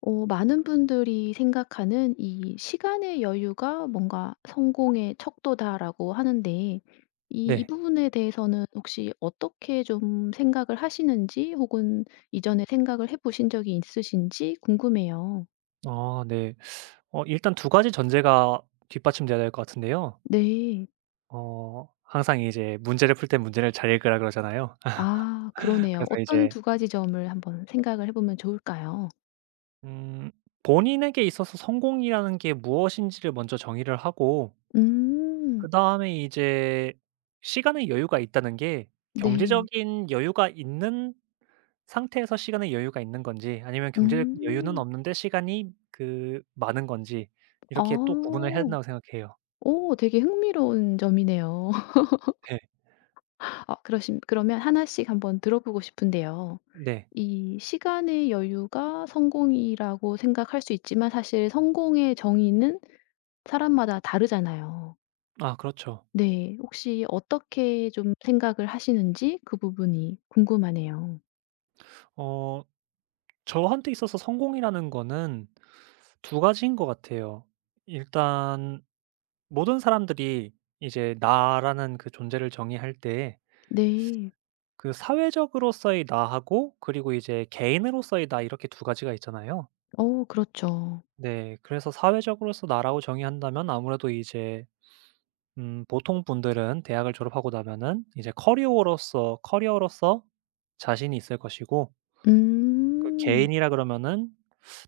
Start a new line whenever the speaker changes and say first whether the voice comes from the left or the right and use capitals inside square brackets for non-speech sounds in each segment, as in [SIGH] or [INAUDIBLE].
left: 어 많은 분들이 생각하는 이 시간의 여유가 뭔가 '성공의 척도다.'라고 하는데 이
right: 네.
left: 부분에 대해서는 혹시 어떻게 좀 생각을 하시는지 혹은 이전에 생각을 해 보신 적이 있으신지 궁금해요.
right: 아 네. 일단 두 가지 전제가 뒷받침돼야 될 것 같은데요.
left: 네.
right: 항상 이제 문제를 풀 때 문제를 잘 읽으라 그러잖아요.
left: 아
right: [LAUGHS]
left: 그러네요.
right: 그래서
left: 어떤
right: 이제
left: 두 가지 점을 한번 생각을 해 보면 좋을까요?
right: 음 본인에게 있어서 성공이라는 게 무엇인지를 먼저 정의를 하고,
left: 음.
right: 그다음에 이제 시간의 여유가 있다는 게
left: 네.
right: 경제적인 여유가 있는 상태에서 시간의 여유가 있는 건지, 아니면 경제적 여유는
left: 음.
right: 없는데 시간이 그 많은 건지
left: 아.
right: 이렇게 또 구분을 해야 된다고 생각해요.
left: 오, 되게 흥미로운 점이네요.
right: 네.
left: 어 그러신 그러면 하나씩 한번 들어보고 싶은데요.
right: 네.
left: 이 시간의 여유가 성공이라고 생각할 수 있지만 사실 성공의 정의는 사람마다 다르잖아요.
right: 아 그렇죠.
left: 네. 혹시 어떻게 좀 생각을 하시는지 그 부분이 궁금하네요.
right: 어 저한테 있어서 성공이라는 거는 두 가지인 것 같아요. 일단 모든 사람들이 이제 나라는 그 존재를 정의할 때
left: 네.
right: 그 사회적으로서의 나하고, 그리고 이제 개인으로서의 나 이렇게 두 가지가 있잖아요.
left: 어 그렇죠.
right: 네. 그래서 사회적으로서 나라고 정의한다면 아무래도 이제 보통 분들은 대학을 졸업하고 나면은 이제 커리어로서 자신이 있을 것이고, 그
left: 음.
right: 개인이라 그러면은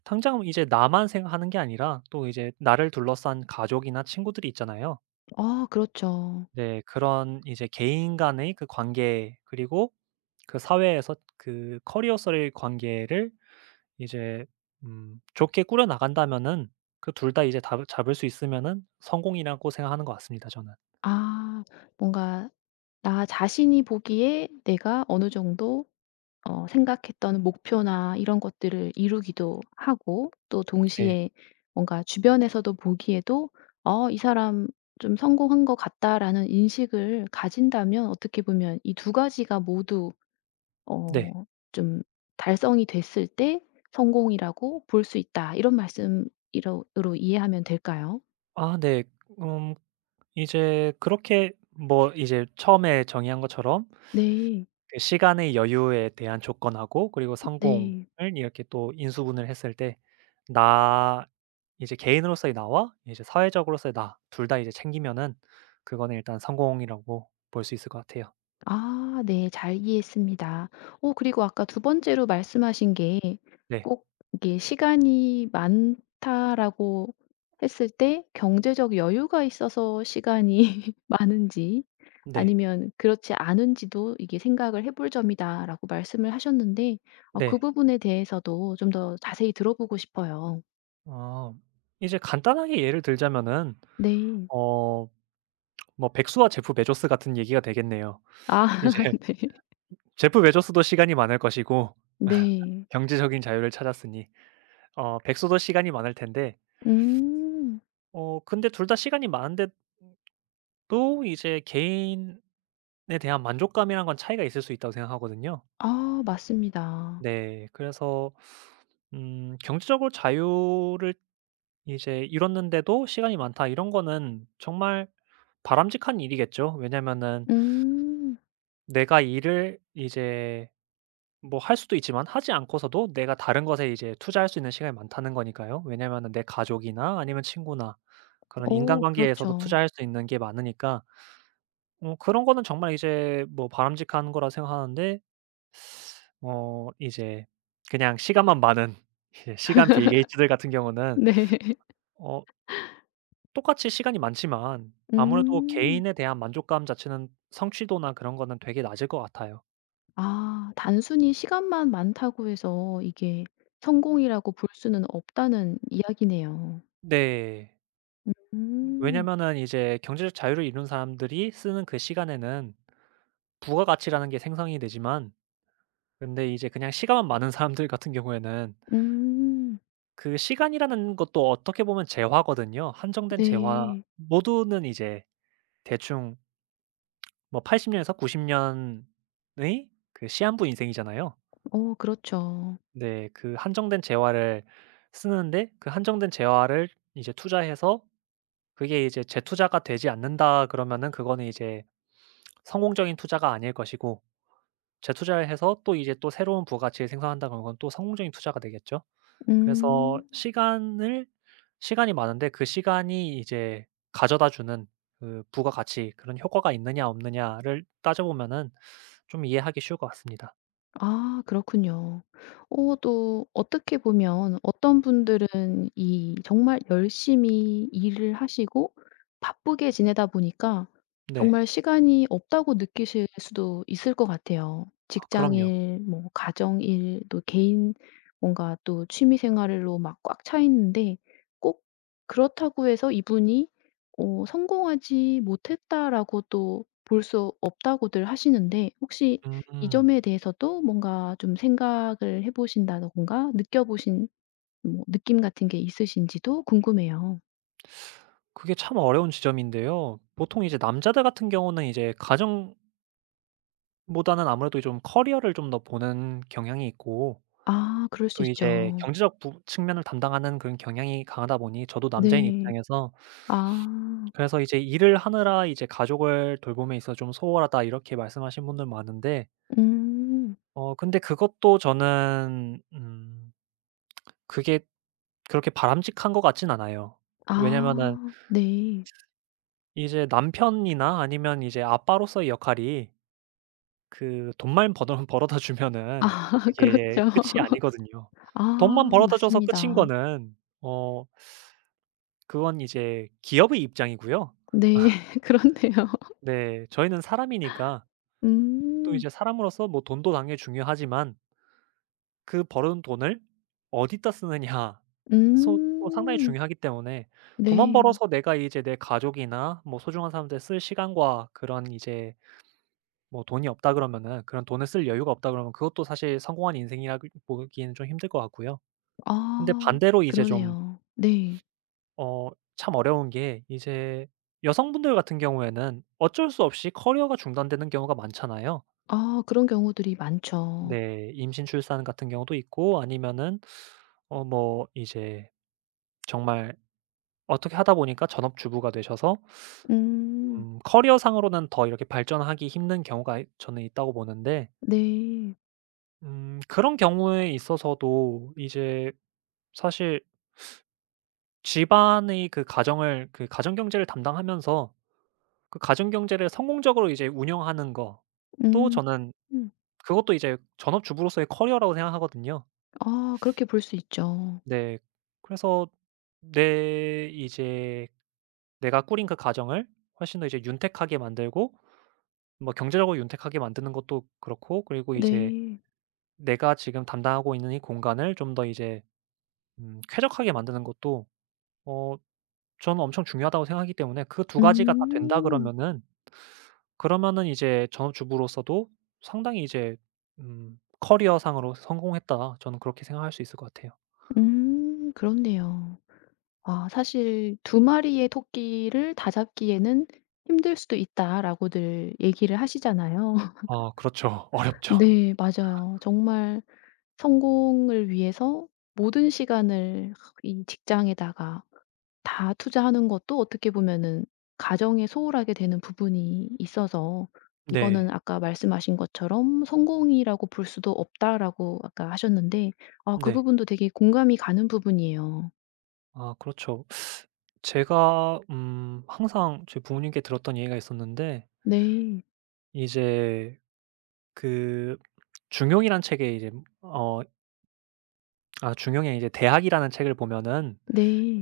right: 당장 이제 나만 생각하는 게 아니라 또 이제 나를 둘러싼 가족이나 친구들이 있잖아요.
left: 아 그렇죠.
right: 네. 그런 이제 개인 간의 그 관계, 그리고 그 사회에서 그 커리어설의 관계를 이제 좋게 꾸려 나간다면은 그 둘 다 이제 다 잡을 수 있으면은 성공이라고 생각하는 것 같습니다 저는.
left: 아, 뭔가 나 자신이 보기에 내가 어느 정도 어 생각했던 목표나 이런 것들을 이루기도 하고 또
right: 네.
left: 동시에 뭔가 주변에서도 보기에도 '어 이 사람 좀 성공한 것 같다.'라는 인식을 가진다면 어떻게 보면 이 두 가지가 모두
right: 네.
left: 어 좀 '달성이 됐을 때 성공이라고 볼 수 있다.' 이런 말씀 으로 이해하면 될까요?
right: 아 네. 음 이제 그렇게, 뭐 이제 처음에 정의한 것처럼
left: 네.
right: 그 시간의 여유에 대한 조건하고 그리고 성공을
left: 네.
right: 이렇게 또 인수분해를 했을 때 나 이제 개인으로서의 나와 이제 사회적으로서의 나 둘 다 이제 챙기면은 그거는 일단 성공이라고 볼 수 있을 것 같아요.
left: 아 네. 잘 이해했습니다. 오, 그리고 아까 두 번째로 말씀하신 게
right: 네.
left: 꼭 이게 시간이 많다라고 했을 때 경제적 여유가 있어서 시간이 [LAUGHS] 많은지
right: 네.
left: 아니면 그렇지 않은지도 이게 생각을 해볼 점이다라고 말씀을 하셨는데 어 그
right: 네.
left: 부분에 대해서도 좀 더 자세히 들어보고 싶어요.
right: 어 이제 간단하게 예를 들자면은
left: 네.
right: 어 뭐 백수와 제프 베조스 같은 얘기가 되겠네요.
left: 아
right: 이제
left: [LAUGHS]
right: [LAUGHS]
left: 네.
right: 제프 베조스도 시간이 많을 것이고
left: 네.
right: 경제적인 자유를 찾았으니, 백수도 시간이 많을 텐데
left: 음.
right: 근데 둘 다 시간이 많은데 또 이제 개인에 대한 만족감이란 건 차이가 있을 수 있다고 생각하거든요.
left: 아 맞습니다.
right: 네. 그래서 경제적으로 자유를 이제 이뤘는데도 시간이 많다, 이런 거는 정말 바람직한 일이겠죠. 왜냐면은
left: 음.
right: 내가 일을 이제 뭐 할 수도 있지만 하지 않고서도 내가 다른 것에 이제 투자할 수 있는 시간이 많다는 거니까요. 왜냐면은 내 가족이나 아니면 친구나 그런
left: 오,
right: 인간관계에서도
left: 그렇죠.
right: 투자할 수 있는 게 많으니까. 그런 거는 정말 이제 뭐 바람직한 거라 생각하는데, 이제 그냥 시간만 많은 [LAUGHS] 이제 시간 빌 게이츠들 같은 경우는
left: 네.
right: 어 똑같이 시간이 많지만 아무래도
left: 음.
right: 개인에 대한 만족감 자체는, 성취도나 그런 거는 되게 낮을 것 같아요.
left: 아 단순히 시간만 많다고 해서 이게 성공이라고 볼 수는 없다는 이야기네요.
right: 네.
left: 음.
right: 왜냐면은 이제 경제적 자유를 이룬 사람들이 쓰는 그 시간에는 부가가치라는 게 생성이 되지만, 근데 이제 그냥 시간만 많은 [LAUGHS] 사람들 같은 경우에는
left: 음.
right: 그 시간이라는 것도 어떻게 보면 재화거든요. 한정된 재화.
left: 네.
right: 모두는 이제 대충 뭐 80 년에서 90년의 그 시한부 인생이잖아요.
left: 어 그렇죠.
right: 네. 그 한정된 재화를 쓰는데, 그 한정된 재화를 이제 투자해서 그게 이제 '재투자가 되지 않는다.' 그러면은 그거는 이제 성공적인 투자가 아닐 것이고, 재투자를 해서 또 이제 또 새로운 부가치를 생성한다 그러면 그건 또 성공적인 투자가 되겠죠. 그래서
left: 음.
right: 시간을 시간이 많은데 그 시간이 이제 가져다 주는 그 부가가치, 그런 효과가 있느냐 없느냐를 따져보면은 좀 이해하기 쉬울 것 같습니다.
left: 아 그렇군요. 어 또 어떻게 보면 어떤 분들은 이 정말 열심히 일을 하시고 바쁘게 지내다 보니까
right: 네.
left: 정말 시간이 없다고 느끼실 수도 있을 것 같아요.
right: 아 그럼요.
left: 직장일, 뭐 가정일, 또 개인 뭔가 또 취미 생활로 막 꽉 차 있는데 꼭 그렇다고 해서 이분이 어 '성공하지 못했다.'라고 또 볼 수 없다고들 하시는데 혹시 이
right: 음.
left: 점에 대해서도 뭔가 좀 생각을 해 보신다든가 느껴 보신 뭐 느낌 같은 게 있으신지도 궁금해요.
right: 그게 참 어려운 지점인데요. 보통 이제 남자들 같은 경우는 이제 가정보다는 아무래도 좀 커리어를 좀 더 보는 경향이 있고,
left: 아 그럴 수
right: 또 이제
left: 있죠.
right: 경제적 부 측면을 담당하는 그런 경향이 강하다 보니 저도 남자인
left: 네.
right: 입장에서,
left: 아.
right: 그래서 이제 "일을 하느라 이제 가족을 돌봄에 있어 좀 소홀하다." 이렇게 말씀하신 분들 많은데,
left: 음.
right: 근데 그것도 저는 그게 그렇게 바람직한 것 같진 않아요. 왜냐면은
left: 아 네.
right: 이제 남편이나 아니면 이제 아빠로서의 역할이 그 돈만 [LAUGHS] 버더 벌어다 주면은
left: 아 [LAUGHS]
right: 그게 이제
left: 그렇죠.
right: 끝이 아니거든요.
left: 아
right: 돈만 벌어다 줘서 끝인
left: 맞습니다.
right: 거는 그건 이제 기업의 입장이고요.
left: 네. [LAUGHS] 그렇네요.
right: 네, 저희는 사람이니까 또
left: 음.
right: 이제 사람으로서 뭐 돈도 당연히 중요하지만 그 벌어 둔 돈을 어디다 쓰느냐 소 또 상당히
left: 음.
right: 중요하기 때문에, 돈만
left: 네.
right: 벌어서 내가 이제 내 가족이나 뭐 소중한 사람들 쓸 시간과 그런 이제 뭐 돈이 없다 그러면은, 그런 돈을 쓸 여유가 없다 그러면 그것도 사실 성공한 인생이라 보기에는 좀 힘들 것 같고요. 근데
left: 아
right: 반대로 이제 좀
left: 그러네요. 네.
right: 어 참 어려운 게, 이제 여성분들 같은 경우에는 어쩔 수 없이 커리어가 중단되는 경우가 많잖아요.
left: 아 그런 경우들이 많죠.
right: 네. 임신, 출산 같은 경우도 있고 아니면은 뭐 이제 정말 어떻게 하다 보니까 전업주부가 되셔서
left: 음.
right: 커리어상으로는 더 이렇게 발전하기 힘든 경우가 저는 있다고 보는데,
left: 네.
right: 그런 경우에 있어서도 이제 사실 집안의 그 가정을, 그 가정 경제를 담당하면서 그 가정 경제를 성공적으로 이제 운영하는 거 또
left: 음.
right: 저는
left: 음.
right: 그것도 이제 전업주부로서의 커리어라고 생각하거든요.
left: 아 그렇게 볼 수 있죠.
right: 네. 그래서 내 이제 내가 꾸린 그 가정을 훨씬 더 이제 윤택하게 만들고, 뭐 경제적으로 윤택하게 만드는 것도 그렇고, 그리고 이제
left: 네.
right: 내가 지금 담당하고 있는 이 공간을 좀 더 이제 쾌적하게 만드는 것도 어 저는 엄청 중요하다고 생각하기 때문에 그 두 가지가 다 된다
left: 음.
right: 그러면은, 이제 전업주부로서도 상당히 이제 '커리어상으로 성공했다.' 저는 그렇게 생각할 수 있을 것 같아요.
left: 그렇네요. 아 사실 두 마리의 토끼를 다 잡기에는 힘들 수도 있다."라고들 얘기를 하시잖아요. [LAUGHS]
right: 아 그렇죠. [LAUGHS] 어렵죠.
left: 네 맞아요. 정말 성공을 위해서 모든 시간을 이 직장에다가 다 투자하는 것도 어떻게 보면은 가정에 소홀하게 되는 부분이 있어서 이거는
right: 네.
left: 아까 말씀하신 것처럼 '성공이라고 볼 수도 없다.'라고 아까 하셨는데 아 그
right: 네.
left: 부분도 되게 공감이 가는 부분이에요.
right: 아 그렇죠. 제가 항상 저희 부모님께 들었던 얘기가 있었는데
left: 네.
right: 이제 그 중용이란 책에 이제 어 아 중용의 이제 대학이라는 책을 보면은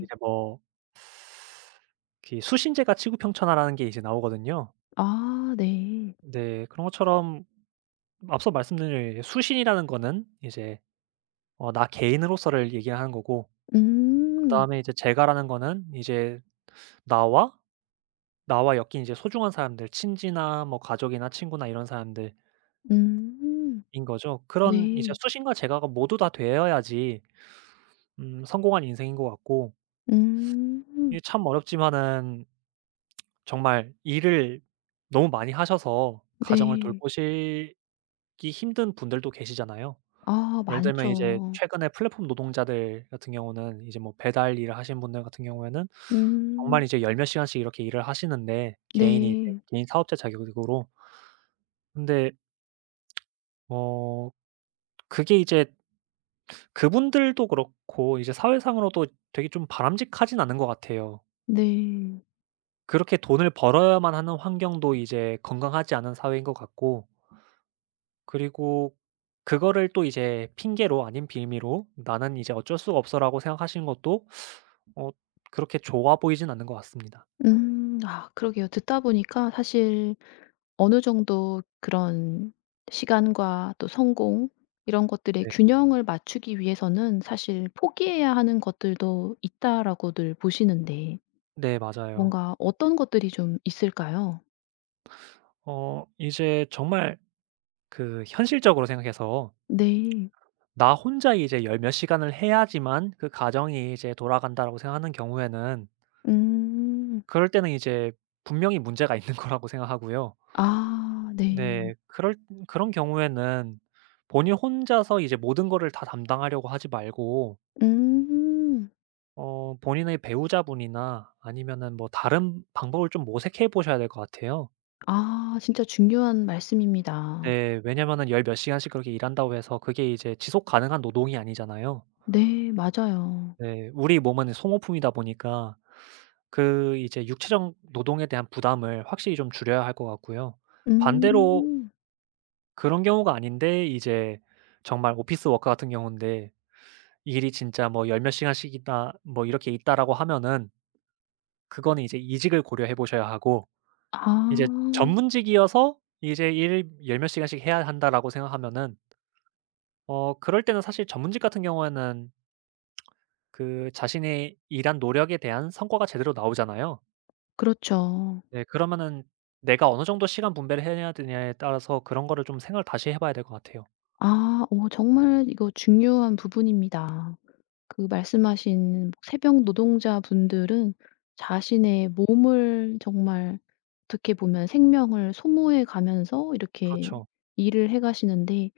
right: 이제 뭐 이렇게 수신제가 치구평천하라는 게 이제 나오거든요.
left: 아 네.
right: 네. 그런 것처럼 앞서 말씀드린 대로 수신이라는 거는 이제 나 개인으로서를 얘기하는 거고,
left: 음.
right: 그다음에 이제 제가라는 거는 이제 나와, 나와 엮인 이제 소중한 사람들, 친지나 뭐 가족이나 친구나 이런 사람들인
left: 음.
right: 거죠. 그런 이제
left: 네.
right: 수신과 제가가 모두 다 되어야지 성공한 인생인 것 같고, 이게
left: 음.
right: 참 어렵지만은 정말 일을 너무 많이 하셔서 가정을
left: 네.
right: 돌보시기 힘든 분들도 계시잖아요.
left: 아
right: 예를 들면 이제
left: 많죠.
right: 최근에 플랫폼 노동자들 같은 경우는, 이제 뭐 배달 일을 하시는 분들 같은 경우에는 정말
left: 음.
right: 이제 열 몇 시간씩 이렇게 일을 하시는데 개인이 이제
left: 네.
right: 개인 사업자 자격으로. 근데 어 그게 이제 그분들도 그렇고 이제 사회상으로도 되게 좀 바람직하진 않은 것 같아요.
left: 네.
right: 그렇게 돈을 벌어야만 하는 환경도 이제 건강하지 않은 사회인 것 같고, 그리고 그거를 또 이제 핑계로 아닌 빌미로 '나는 이제 어쩔 수가 없어.'라고 생각하시는 것도 어 그렇게 좋아 보이진 않는 것 같습니다.
left: 음. 아 그러게요. 듣다 보니까 사실 어느 정도 그런 시간과 또 성공 이런 것들의
right: 네.
left: 균형을 맞추기 위해서는 사실 포기해야 하는 것들도 있다라고들 보시는데
right: 네, 맞아요.
left: 뭔가 어떤 것들이 좀 있을까요?
right: 이제 정말 그 현실적으로 생각해서,
left: 네.
right: 나 혼자 이제 열몇 시간을 해야지만 그 가정이 이제 돌아간다라고 생각하는 경우에는,
left: 음.
right: 그럴 때는 이제 분명히 문제가 있는 [LAUGHS] 거라고 생각하고요.
left: 아 네.
right: 네 그럴 그런 경우에는 본인 혼자서 이제 모든 거를 다 담당하려고 하지 말고
left: 음.
right: 본인의 배우자분이나 아니면은 뭐 다른 방법을 좀 모색해 보셔야 될 것 같아요.
left: 아 진짜 중요한 말씀입니다.
right: 네. 왜냐면은 열 몇 시간씩 그렇게 일한다고 해서 그게 이제 지속 가능한 노동이 아니잖아요.
left: 네 맞아요.
right: 네. 우리 몸은 소모품이다 보니까 그 이제 육체적 노동에 대한 부담을 확실히 좀 줄여야 할 것 같고요. 반대로
left: 음.
right: 그런 경우가 아닌데 이제 정말 오피스 워커 같은 경우인데 일이 진짜 뭐 열 몇 시간씩이나 뭐 이렇게 있다라고 하면은 그거는 이제 이직을 고려해 보셔야 하고,
left: 아
right: 이제 전문직이어서 이제 일 열 몇 시간씩 해야 한다라고 생각하면은 그럴 때는 사실 전문직 같은 경우에는 그 자신의 일한 노력에 대한 성과가 제대로 나오잖아요.
left: 그렇죠.
right: 네 그러면은 내가 어느 정도 시간 분배를 해야 되냐에 따라서 그런 거를 좀 생각을 다시 해 봐야 될 것 같아요.
left: 아, 오 정말 이거 중요한 부분입니다. 그 말씀하신 뭐 새벽 노동자분들은 자신의 몸을 정말 어떻게 보면 생명을 소모해 가면서 이렇게
right: 그렇죠.
left: 일을 해 가시는데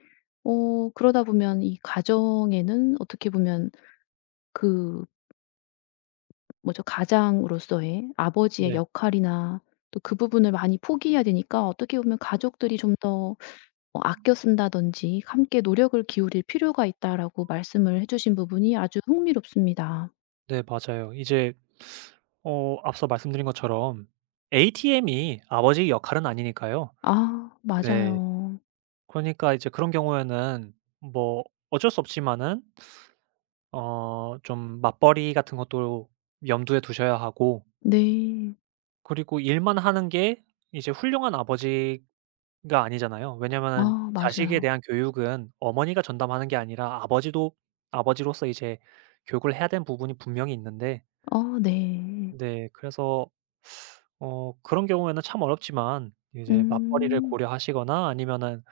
left: 어 그러다 보면 이 가정에는 어떻게 보면 그 뭐죠 가장으로서의 아버지의
right: 네.
left: 역할이나 또 그 부분을 많이 포기해야 되니까 어떻게 보면 가족들이 좀더 어 아껴 쓴다든지 함께 노력을 기울일 필요가 있다라고 말씀을 해 주신 부분이 아주 흥미롭습니다.
right: 네 맞아요. 이제 앞서 말씀드린 것처럼 ATM이 아버지 역할은 아니니까요.
left: 아
right: 네.
left: 맞아요.
right: 그러니까 이제 그런 경우에는 뭐 어쩔 수 없지만은 좀 맞벌이 같은 것도 염두에 두셔야 하고,
left: 네.
right: 그리고 일만 하는 게 이제 훌륭한 아버지가 아니잖아요. 왜냐면은
left: 아
right: 자식에
left: 맞아요.
right: 대한 교육은 어머니가 전담하는 게 아니라 아버지도 아버지로서 이제 교육을 해야 되는 부분이 분명히 있는데,
left: 아 네.
right: 네 그래서 그런 경우에는 참 어렵지만 이제 맞벌이를
left: 음.
right: 고려하시거나 아니면은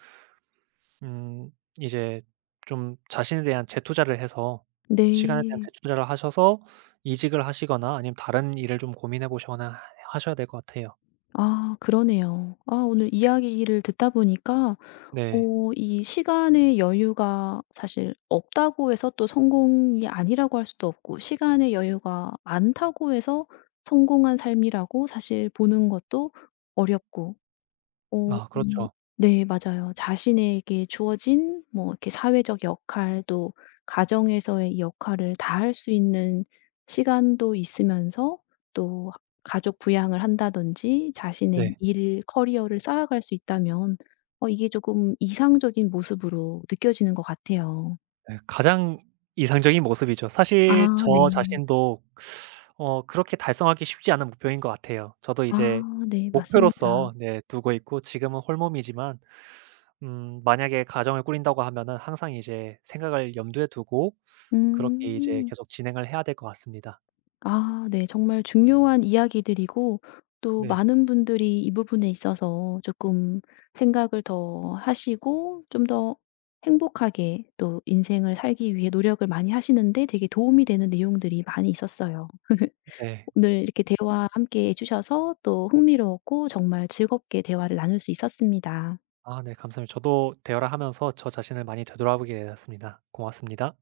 right: 음 이제 좀 자신에 대한 재투자를 해서 시간에 대한
left: 네.
right: 재투자를 하셔서 이직을 하시거나 아니면 다른 일을 좀 고민해 보시거나 하 하셔야 될 것 같아요.
left: 아 그러네요. 아 오늘 이야기를 듣다 보니까
right: 네.
left: 어 이 시간의 여유가 사실 없다고 해서 또 성공이 아니라고 할 수도 없고 시간의 여유가 많다고 해서 성공한 삶이라고 사실 보는 것도 어렵고 어
right: 아
left: 이
right: 그렇죠.
left: 네 맞아요. 자신에게 주어진 뭐 이렇게 사회적 역할 또 가정에서의 이 역할을 다할 수 있는 시간도 있으면서 또 가족 부양을 한다든지 자신의
right: 네.
left: 일 커리어를 쌓아갈 수 있다면 어 이게 조금 이상적인 모습으로 느껴지는 것 같아요.
right: 네 가장 이상적인 모습이죠. 사실
left: 아
right: 저
left: 네.
right: 자신도 그렇게 달성하기 쉽지 않은 목표인 것 같아요. 저도 이제
left: 아 네 맞습니다.
right: 목표로서 네 두고 있고, 지금은 홀몸이지만 만약에 가정을 꾸린다고 하면은 항상 이제 생각을 염두에 두고 그렇게 이제
left: 음.
right: 계속 진행을 해야 될 것 같습니다.
left: 아 네. 정말 중요한 이야기들이고 또
right: 네.
left: 많은 분들이 이 부분에 있어서 조금 생각을 더 하시고 좀 더 행복하게 또 인생을 살기 위해 노력을 많이 하시는데 되게 도움이 되는 내용들이 많이 있었어요. [LAUGHS]
right: 네.
left: 오늘 이렇게 대화 함께 해 주셔서 또 흥미로웠고 정말 즐겁게 대화를 나눌 수 있었습니다.
right: 아 네, 감사합니다. 저도 대화를 하면서 저 자신을 많이 되돌아보게 되었습니다. 고맙습니다.